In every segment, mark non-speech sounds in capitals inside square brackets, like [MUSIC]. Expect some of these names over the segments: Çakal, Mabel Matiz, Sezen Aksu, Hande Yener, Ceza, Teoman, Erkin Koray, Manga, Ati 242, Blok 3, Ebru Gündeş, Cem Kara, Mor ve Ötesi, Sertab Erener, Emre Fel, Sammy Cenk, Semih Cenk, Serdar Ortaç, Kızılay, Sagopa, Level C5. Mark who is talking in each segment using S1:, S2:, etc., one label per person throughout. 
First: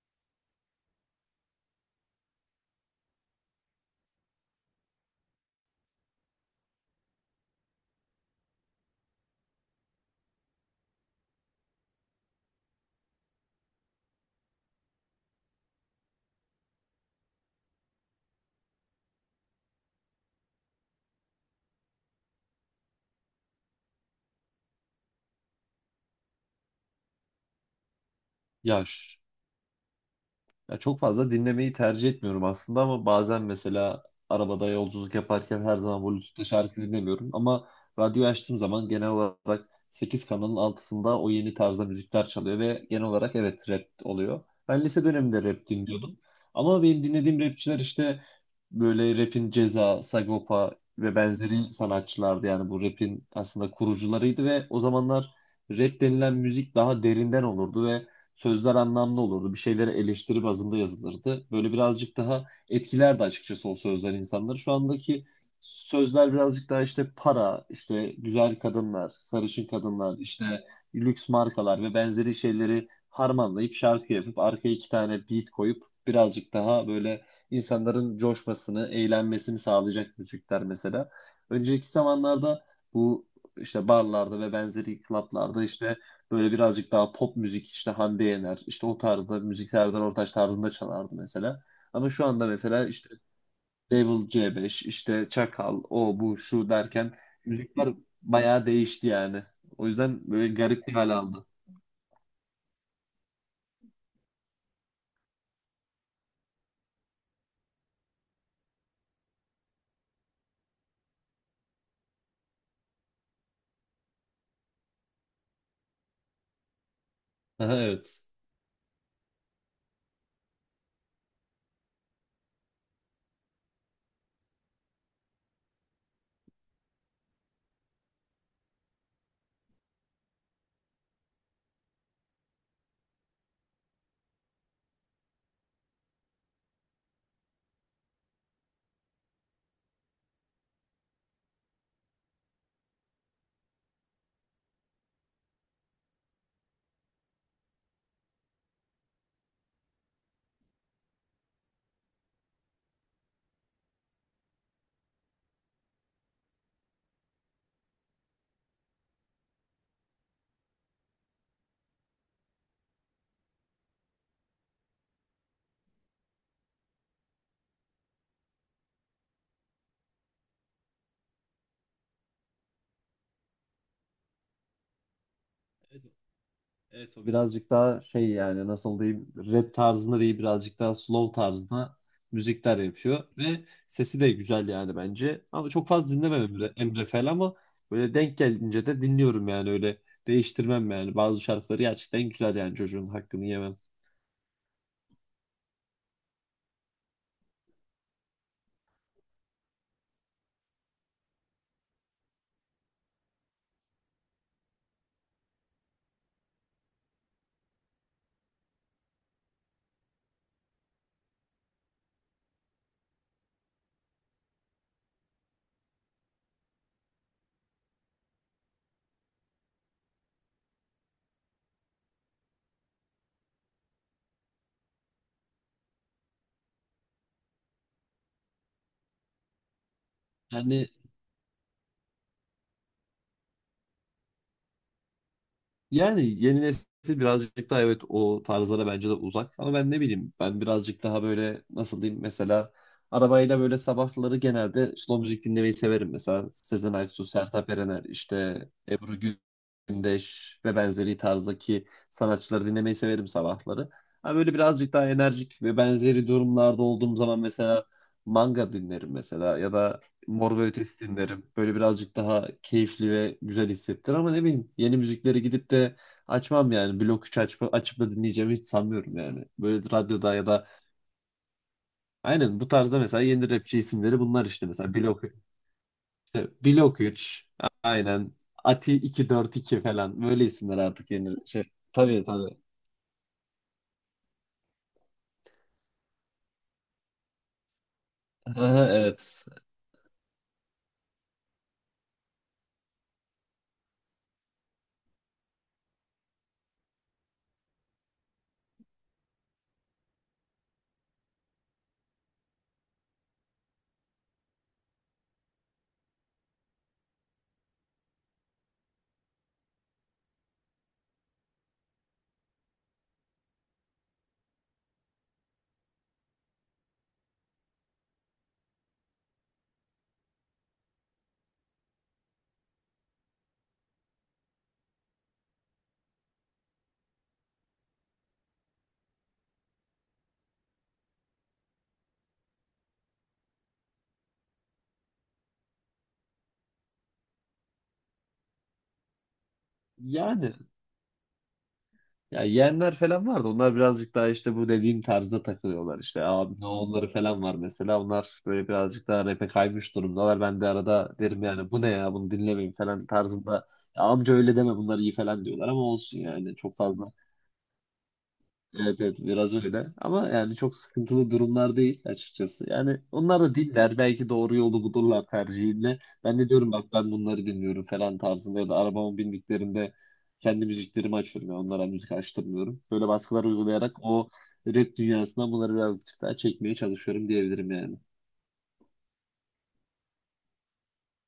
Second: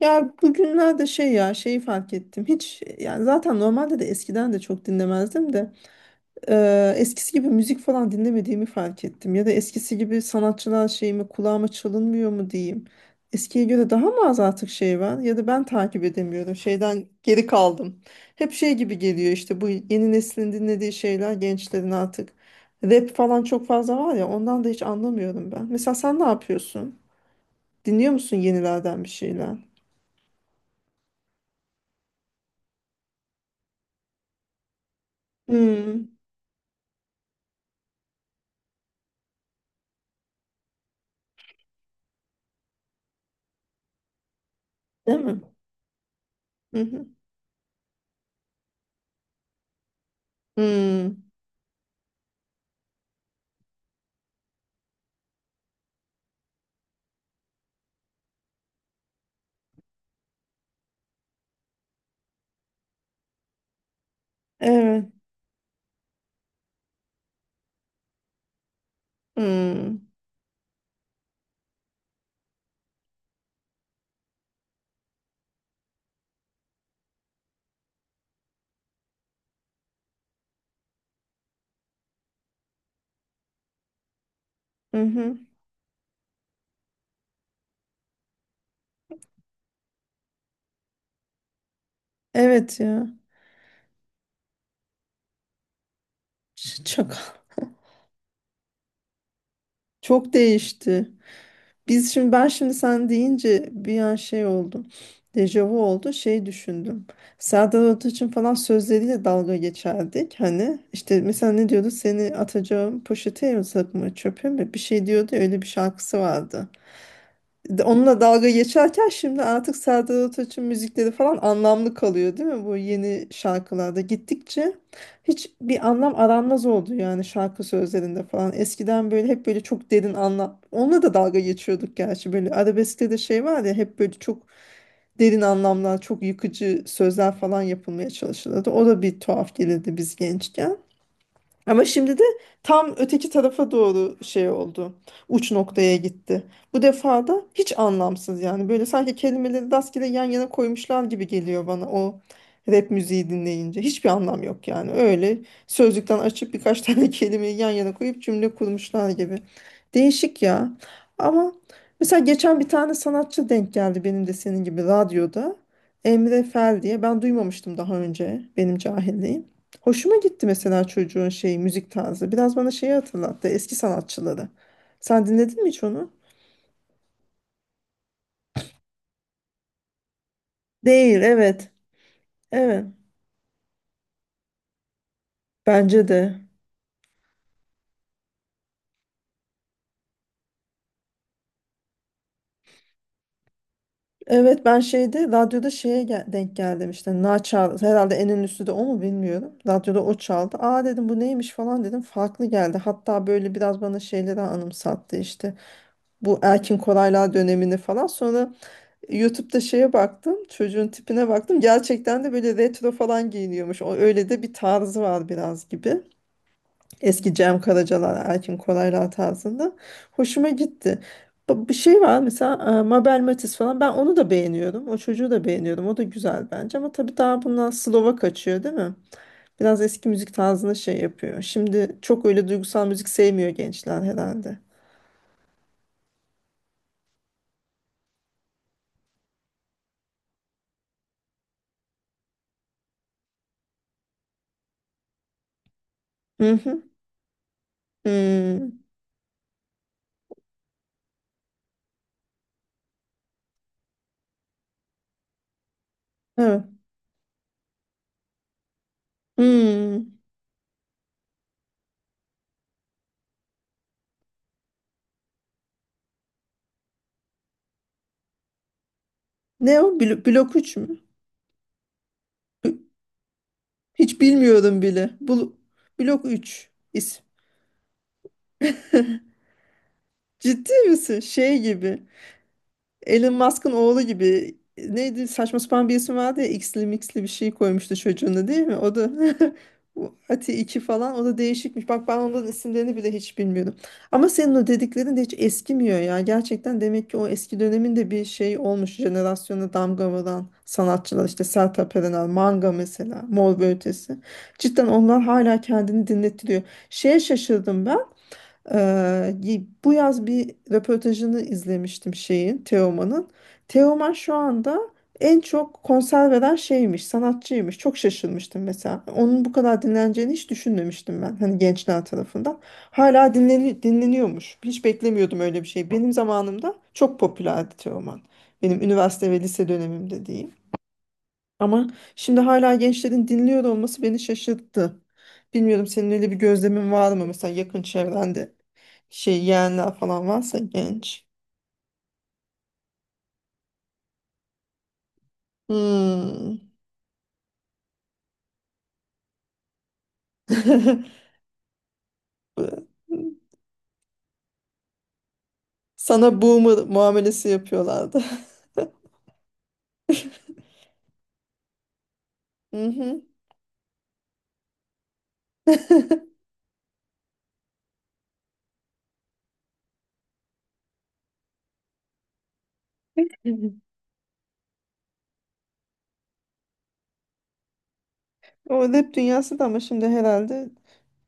S1: Ya bugünlerde şey ya şeyi fark ettim. Hiç yani zaten normalde de eskiden de çok dinlemezdim de eskisi gibi müzik falan dinlemediğimi fark ettim. Ya da eskisi gibi sanatçılar şeyimi kulağıma çalınmıyor mu diyeyim. Eskiye göre daha mı az artık şey var ya da ben takip edemiyorum. Şeyden geri kaldım. Hep şey gibi geliyor işte bu yeni neslin dinlediği şeyler gençlerin artık. Rap falan çok fazla var ya ondan da hiç anlamıyorum ben. Mesela sen ne yapıyorsun? Dinliyor musun
S2: Ya,
S1: yenilerden bir şeyler?
S2: ya çok fazla dinlemeyi tercih etmiyorum aslında ama bazen mesela arabada yolculuk yaparken her zaman
S1: Hmm.
S2: Bluetooth'ta şarkı dinlemiyorum ama radyoyu açtığım zaman genel olarak 8 kanalın altısında o yeni tarzda müzikler çalıyor ve genel olarak evet rap oluyor. Ben lise
S1: Değil mi?
S2: döneminde rap dinliyordum
S1: Hı
S2: ama benim
S1: hı.
S2: dinlediğim rapçiler işte böyle rapin Ceza, Sagopa ve
S1: Hmm.
S2: benzeri sanatçılardı yani bu rapin aslında kurucularıydı ve o zamanlar rap denilen müzik daha derinden olurdu ve sözler anlamlı olurdu. Bir şeyleri eleştiri bazında yazılırdı. Böyle birazcık daha etkilerdi açıkçası o sözler insanları. Şu
S1: Evet.
S2: andaki sözler birazcık daha işte para, işte güzel kadınlar, sarışın
S1: Hmm.
S2: kadınlar, işte lüks markalar ve benzeri şeyleri harmanlayıp şarkı yapıp arkaya iki tane beat koyup birazcık daha böyle insanların coşmasını, eğlenmesini sağlayacak müzikler mesela. Önceki zamanlarda bu işte barlarda ve
S1: Hı
S2: benzeri
S1: hı.
S2: klaplarda işte böyle birazcık daha pop müzik işte Hande Yener işte o tarzda müzik Serdar Ortaç tarzında çalardı mesela. Ama şu anda
S1: Evet
S2: mesela
S1: ya.
S2: işte Level C5 işte Çakal o bu şu
S1: Ç-
S2: derken
S1: Çok
S2: müzikler bayağı değişti yani. O yüzden
S1: Çok
S2: böyle garip bir
S1: değişti.
S2: hal aldı.
S1: Biz şimdi ben şimdi sen deyince bir an şey oldum. Dejavu oldu. Şey düşündüm. Serdar Ortaç'ın falan sözleriyle dalga geçerdik. Hani işte mesela ne diyordu? Seni atacağım poşete mi sakma çöpe mi? Bir şey diyordu. Ya, öyle bir şarkısı vardı.
S2: Aha,
S1: Onunla
S2: evet.
S1: dalga geçerken şimdi artık Serdar Ortaç'ın müzikleri falan anlamlı kalıyor değil mi? Bu yeni şarkılarda gittikçe hiç bir anlam aranmaz oldu yani şarkı sözlerinde falan. Eskiden böyle hep böyle çok derin anlam. Onunla da dalga geçiyorduk gerçi böyle arabeskte de şey var ya hep böyle çok derin anlamlar, çok yıkıcı sözler falan yapılmaya çalışılırdı. O da bir tuhaf gelirdi biz gençken. Ama şimdi de tam öteki tarafa doğru şey oldu. Uç noktaya gitti. Bu defa da hiç anlamsız yani. Böyle sanki kelimeleri rastgele yan yana koymuşlar gibi geliyor bana o rap müziği dinleyince. Hiçbir anlam yok yani. Öyle sözlükten açıp birkaç [LAUGHS] tane kelimeyi yan yana koyup cümle kurmuşlar gibi. Değişik ya. Ama mesela geçen bir tane sanatçı denk geldi benim de senin gibi radyoda. Emre Fel diye. Ben duymamıştım daha önce benim cahilliğim. Hoşuma gitti mesela çocuğun şeyi müzik tarzı. Biraz bana şeyi hatırlattı eski sanatçıları. Sen dinledin mi hiç onu?
S2: Evet, o birazcık daha şey yani nasıl diyeyim rap tarzında değil birazcık daha
S1: Değil
S2: slow
S1: evet.
S2: tarzında müzikler
S1: Evet.
S2: yapıyor ve sesi de güzel yani bence. Ama çok
S1: Bence
S2: fazla
S1: de.
S2: dinlemem Emre Fel ama böyle denk gelince de dinliyorum yani öyle değiştirmem yani bazı şarkıları gerçekten güzel yani çocuğun hakkını yemem.
S1: Evet ben şeyde radyoda denk geldim işte na çal herhalde en ünlüsü de o mu bilmiyorum. Radyoda o çaldı. Aa dedim bu neymiş falan dedim. Farklı geldi. Hatta böyle biraz bana şeyleri anımsattı işte. Bu Erkin Koraylar dönemini falan. Sonra YouTube'da şeye baktım, çocuğun tipine baktım. Gerçekten de böyle retro falan giyiniyormuş. O öyle de bir tarzı var biraz gibi. Eski Cem Karacalar, Erkin Koraylar tarzında. Hoşuma gitti. Bir şey var mesela Mabel Matiz falan. Ben onu da beğeniyorum. O çocuğu da beğeniyorum. O da güzel bence. Ama tabii daha bundan Slova kaçıyor değil mi? Biraz eski müzik tarzına
S2: Yani
S1: şey yapıyor. Şimdi çok öyle duygusal müzik sevmiyor gençler herhalde.
S2: Yani yeni nesil birazcık daha evet o tarzlara bence de uzak. Ama ben ne bileyim, ben birazcık daha böyle nasıl diyeyim mesela arabayla böyle sabahları genelde slow müzik dinlemeyi severim. Mesela
S1: Hı hı.
S2: Sezen Aksu, Sertab Erener, işte
S1: Hmm.
S2: Ebru Gündeş ve benzeri tarzdaki sanatçıları dinlemeyi severim sabahları. Ama böyle birazcık daha enerjik ve benzeri
S1: Evet.
S2: durumlarda olduğum zaman mesela manga dinlerim mesela ya da
S1: Hmm.
S2: Mor ve Ötesi dinlerim. Böyle birazcık daha keyifli ve güzel hissettir ama ne bileyim yeni müzikleri gidip de açmam yani. Blok 3 açıp da dinleyeceğimi hiç sanmıyorum yani.
S1: Ne
S2: Böyle
S1: o?
S2: radyoda ya
S1: Blok
S2: da
S1: 3.
S2: aynen bu tarzda mesela yeni rapçi isimleri
S1: Hiç
S2: bunlar işte
S1: bilmiyorum
S2: mesela
S1: bile.
S2: Blok,
S1: Blok
S2: işte
S1: 3.
S2: Blok
S1: İsim.
S2: 3, aynen Ati 242 falan böyle
S1: Ciddi
S2: isimler artık
S1: misin?
S2: yeni
S1: Şey
S2: şey.
S1: gibi.
S2: Tabii, tabii.
S1: Elon Musk'ın oğlu gibi neydi saçma sapan bir isim vardı ya X'li mixli bir şey koymuştu çocuğuna değil mi?
S2: [LAUGHS]
S1: O da
S2: Evet.
S1: [LAUGHS] bu Ati 2 falan o da değişikmiş. Bak ben onların isimlerini bile hiç bilmiyordum. Ama senin o dediklerin de hiç eskimiyor ya. Gerçekten demek ki o eski döneminde bir şey olmuş. Jenerasyona damga vuran sanatçılar işte Sertab Erener, Manga mesela, Mor ve Ötesi. Cidden onlar hala kendini dinlettiriyor. Şeye şaşırdım ben. Bu yaz bir röportajını izlemiştim şeyin, Teoman'ın. Teoman şu anda en çok konser veren şeymiş, sanatçıymış. Çok şaşırmıştım mesela. Onun bu kadar dinleneceğini hiç düşünmemiştim ben. Hani gençler tarafından. Hala dinleniyormuş. Hiç beklemiyordum öyle bir şey. Benim zamanımda çok popülerdi Teoman. Benim üniversite ve lise dönemimde diyeyim. Ama şimdi hala gençlerin dinliyor olması beni şaşırttı. Bilmiyorum senin öyle bir gözlemin var mı? Mesela yakın çevrende şey yeğenler falan
S2: Yani
S1: varsa genç.
S2: ya yeğenler falan vardı. Onlar birazcık daha işte bu dediğim tarzda takılıyorlar. İşte
S1: Hmm.
S2: abi ne onları falan var mesela. Onlar böyle birazcık daha rap'e kaymış durumdalar. Ben de arada
S1: [LAUGHS]
S2: derim yani bu ne ya bunu dinlemeyin falan tarzında. Ya amca öyle deme bunlar iyi falan diyorlar ama olsun
S1: Sana
S2: yani. Çok
S1: boomer
S2: fazla
S1: muamelesi yapıyorlardı. [LAUGHS]
S2: evet, evet, biraz öyle ama yani çok sıkıntılı durumlar değil açıkçası. Yani
S1: Mhm.
S2: onlar da dinler belki doğru yolu bulurlar tercihinde. Ben de diyorum bak ben bunları dinliyorum falan tarzında ya da arabama bindiklerinde kendi müziklerimi açıyorum. Yani onlara müzik açtırmıyorum. Böyle baskılar
S1: [LAUGHS]
S2: uygulayarak o rap dünyasından bunları birazcık daha çekmeye çalışıyorum diyebilirim yani.
S1: O rap dünyası da ama şimdi herhalde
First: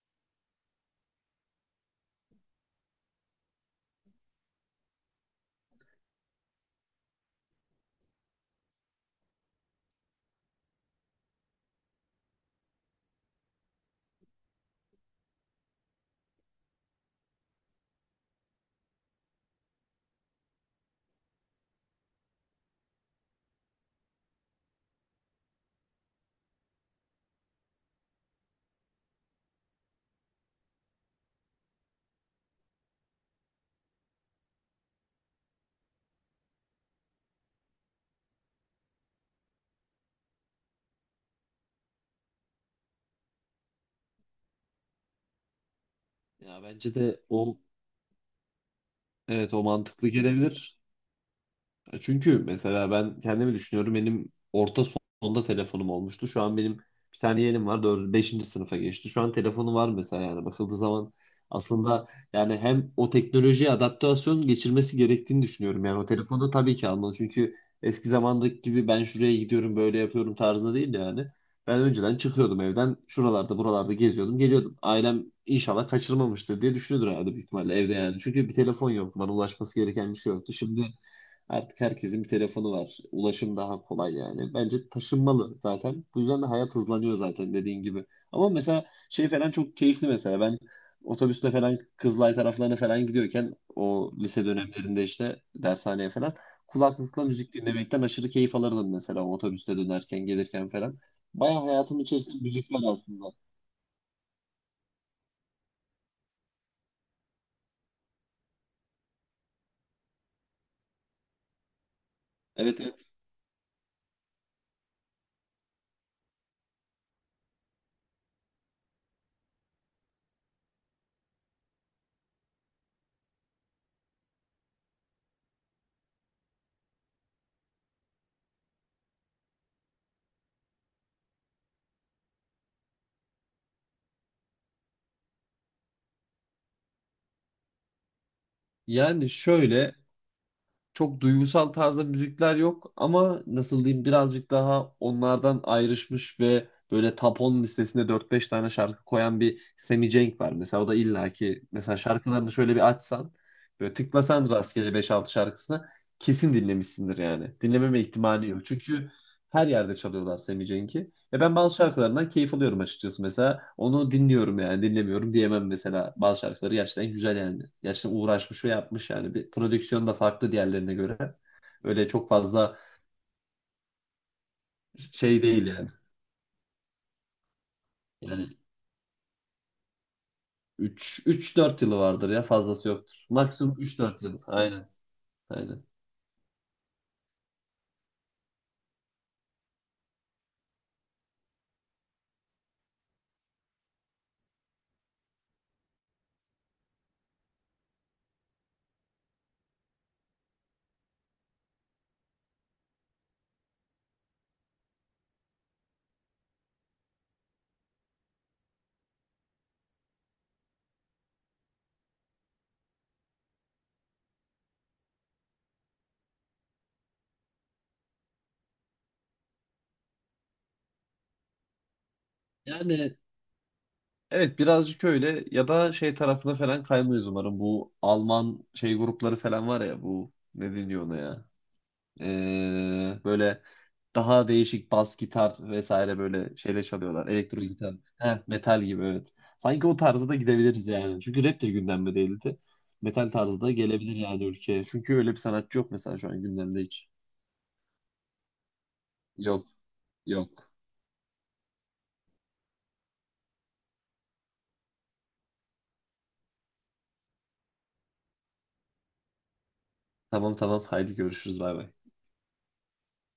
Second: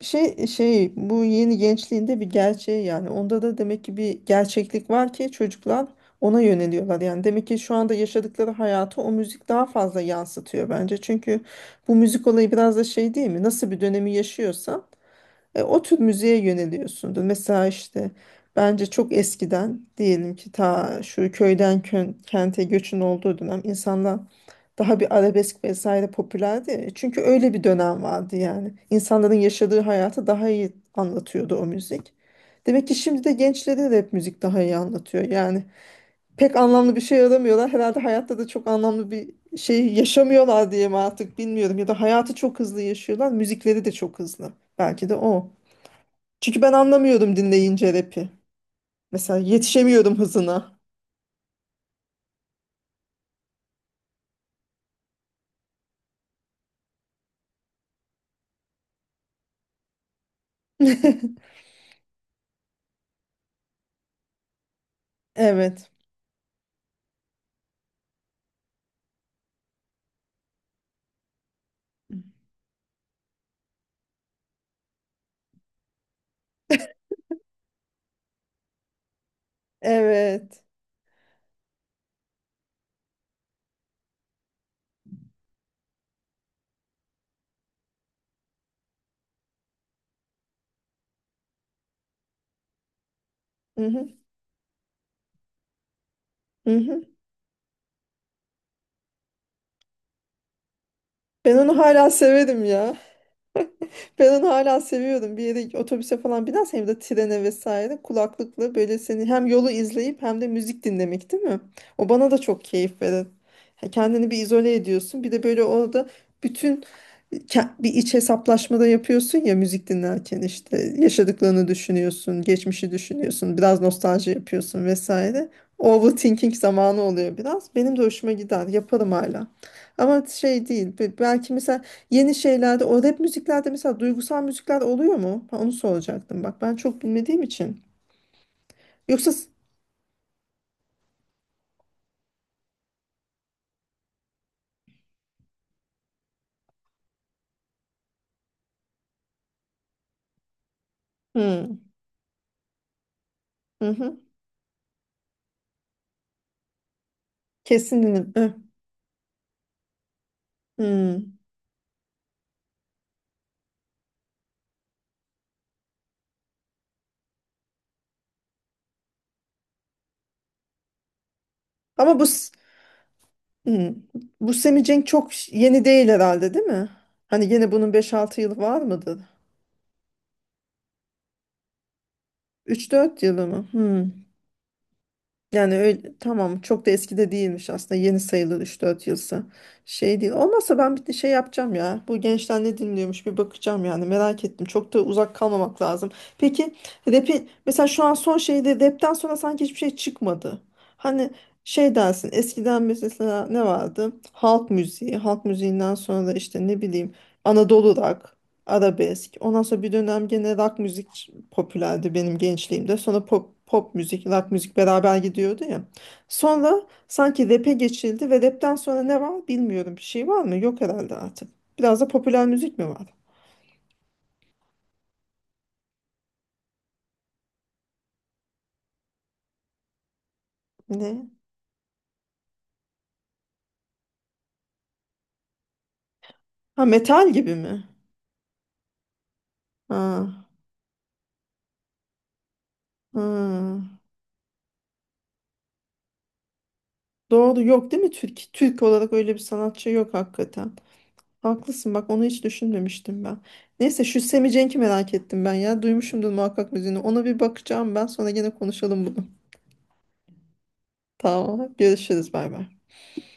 S1: şey bu yeni gençliğinde bir gerçeği yani onda da demek ki bir gerçeklik var ki çocuklar ona yöneliyorlar yani demek ki şu anda yaşadıkları hayatı o müzik daha fazla yansıtıyor bence çünkü bu müzik olayı biraz da şey değil mi nasıl bir dönemi yaşıyorsan o tür müziğe yöneliyorsundur. Mesela işte bence çok eskiden diyelim ki ta şu köyden kente göçün olduğu dönem insanlar daha bir arabesk vesaire popülerdi. Çünkü öyle bir dönem vardı yani. İnsanların yaşadığı hayatı daha iyi anlatıyordu o müzik. Demek ki şimdi de gençlere de hep müzik daha iyi anlatıyor. Yani pek anlamlı bir şey aramıyorlar. Herhalde hayatta da çok anlamlı bir şey yaşamıyorlar diye mi artık bilmiyorum. Ya da hayatı çok hızlı yaşıyorlar. Müzikleri de çok hızlı. Belki de o. Çünkü
S2: Ya
S1: ben
S2: bence de
S1: anlamıyordum
S2: o,
S1: dinleyince rap'i. Mesela
S2: evet o mantıklı
S1: yetişemiyordum
S2: gelebilir.
S1: hızına.
S2: Çünkü mesela ben kendimi düşünüyorum. Benim orta sonda telefonum olmuştu. Şu an benim bir tane yeğenim var. 4, beşinci sınıfa geçti. Şu an telefonu var mesela yani bakıldığı zaman
S1: [LAUGHS]
S2: aslında yani hem o teknolojiye adaptasyon geçirmesi gerektiğini düşünüyorum.
S1: Evet.
S2: Yani o telefonu tabii ki almalı. Çünkü eski zamandaki gibi ben şuraya gidiyorum böyle yapıyorum tarzında değil yani. Ben önceden çıkıyordum evden. Şuralarda buralarda geziyordum geliyordum. Ailem inşallah kaçırmamıştır diye düşünüyordur herhalde büyük ihtimalle evde yani. Çünkü bir telefon yoktu. Bana ulaşması gereken bir şey yoktu.
S1: Evet.
S2: Şimdi artık herkesin bir telefonu var. Ulaşım daha kolay yani. Bence taşınmalı zaten. Bu yüzden de hayat hızlanıyor zaten dediğin gibi. Ama mesela şey falan çok keyifli mesela. Ben otobüste falan Kızılay taraflarına falan gidiyorken
S1: Hı hı.
S2: o lise dönemlerinde işte dershaneye falan
S1: Hı hı.
S2: kulaklıkla müzik dinlemekten aşırı keyif alırdım mesela o otobüste dönerken gelirken falan.
S1: Ben
S2: Bayağı
S1: onu
S2: hayatım
S1: hala
S2: içerisinde
S1: severim
S2: müzik var
S1: ya.
S2: aslında.
S1: Ben onu hala seviyordum. Bir yere otobüse falan binersen hem de trene vesaire kulaklıkla böyle seni hem yolu izleyip hem de müzik dinlemek değil mi? O bana da çok
S2: Evet,
S1: keyif
S2: evet.
S1: verir. Ha, kendini bir izole ediyorsun. Bir de böyle orada bütün bir iç hesaplaşmada yapıyorsun ya müzik dinlerken işte yaşadıklarını düşünüyorsun, geçmişi düşünüyorsun, biraz nostalji yapıyorsun vesaire. Overthinking zamanı oluyor biraz. Benim de hoşuma gider. Yaparım hala. Ama şey değil. Belki mesela yeni şeylerde o rap müziklerde mesela duygusal müzikler oluyor mu? Ha, onu soracaktım. Bak ben çok bilmediğim için.
S2: Yani
S1: Yoksa s-
S2: şöyle çok duygusal tarzda müzikler yok ama nasıl diyeyim birazcık daha onlardan ayrışmış ve böyle top 10 listesinde dört beş tane şarkı koyan bir Sammy Cenk var. Mesela o da illaki
S1: Hmm,
S2: mesela şarkılarını şöyle bir açsan
S1: hı
S2: böyle
S1: hı.
S2: tıklasan rastgele beş altı şarkısına kesin dinlemişsindir yani. Dinlememe
S1: Kesin
S2: ihtimali
S1: hı,
S2: yok. Çünkü her yerde çalıyorlar Sammy Cenk'i.
S1: hı.
S2: Ve ben bazı şarkılarından keyif alıyorum açıkçası mesela. Onu dinliyorum yani dinlemiyorum diyemem mesela. Bazı şarkıları gerçekten güzel yani. Gerçekten uğraşmış ve yapmış yani. Bir prodüksiyon da farklı diğerlerine göre. Öyle
S1: Ama bu
S2: çok
S1: s-
S2: fazla
S1: hı. Bu Semih Cenk çok
S2: şey değil
S1: yeni
S2: yani.
S1: değil herhalde değil mi? Hani yine bunun beş altı yılı
S2: Yani
S1: var mıdır?
S2: üç dört yılı vardır ya fazlası
S1: Üç dört
S2: yoktur.
S1: yılı mı?
S2: Maksimum üç
S1: Hı.
S2: dört yıl. Aynen.
S1: Yani
S2: Aynen.
S1: öyle, tamam çok da eski de değilmiş aslında yeni sayılır 3-4 yılsa şey değil olmazsa ben bir de şey yapacağım ya bu gençler ne dinliyormuş bir bakacağım yani merak ettim çok da uzak kalmamak lazım, peki rapi mesela şu an son şeyde rapten sonra sanki hiçbir şey çıkmadı hani şey dersin eskiden mesela ne vardı halk müziği halk müziğinden sonra da işte ne bileyim Anadolu rock arabesk. Ondan sonra bir dönem gene rock müzik popülerdi benim gençliğimde. Sonra pop müzik, rock müzik beraber gidiyordu ya. Sonra sanki rap'e geçildi ve rap'ten sonra ne var bilmiyorum. Bir şey var mı? Yok herhalde artık. Biraz da popüler müzik mi var?
S2: Yani evet birazcık öyle ya da şey tarafına falan kaymayız umarım. Bu Alman şey grupları falan var ya bu ne deniyor ona
S1: Ne?
S2: ya? Böyle daha değişik bas gitar vesaire böyle şeyle
S1: Ha
S2: çalıyorlar.
S1: metal gibi
S2: Elektro
S1: mi?
S2: gitar. Heh, metal gibi, evet. Sanki o tarzda da
S1: Ha,
S2: gidebiliriz yani. Çünkü rap de gündemde değildi.
S1: ha.
S2: Metal tarzı da gelebilir yani ülkeye. Çünkü öyle bir sanatçı yok mesela şu an gündemde hiç.
S1: Doğru yok değil mi? Türk olarak öyle bir
S2: Yok,
S1: sanatçı yok
S2: yok.
S1: hakikaten. Haklısın bak onu hiç düşünmemiştim ben. Neyse şu Semi merak ettim ben ya. Duymuşumdur muhakkak müziğini. Ona bir bakacağım ben sonra gene konuşalım bunu.
S2: Tamam, tamam, haydi görüşürüz,
S1: Tamam
S2: bay bay.
S1: görüşürüz bay bay.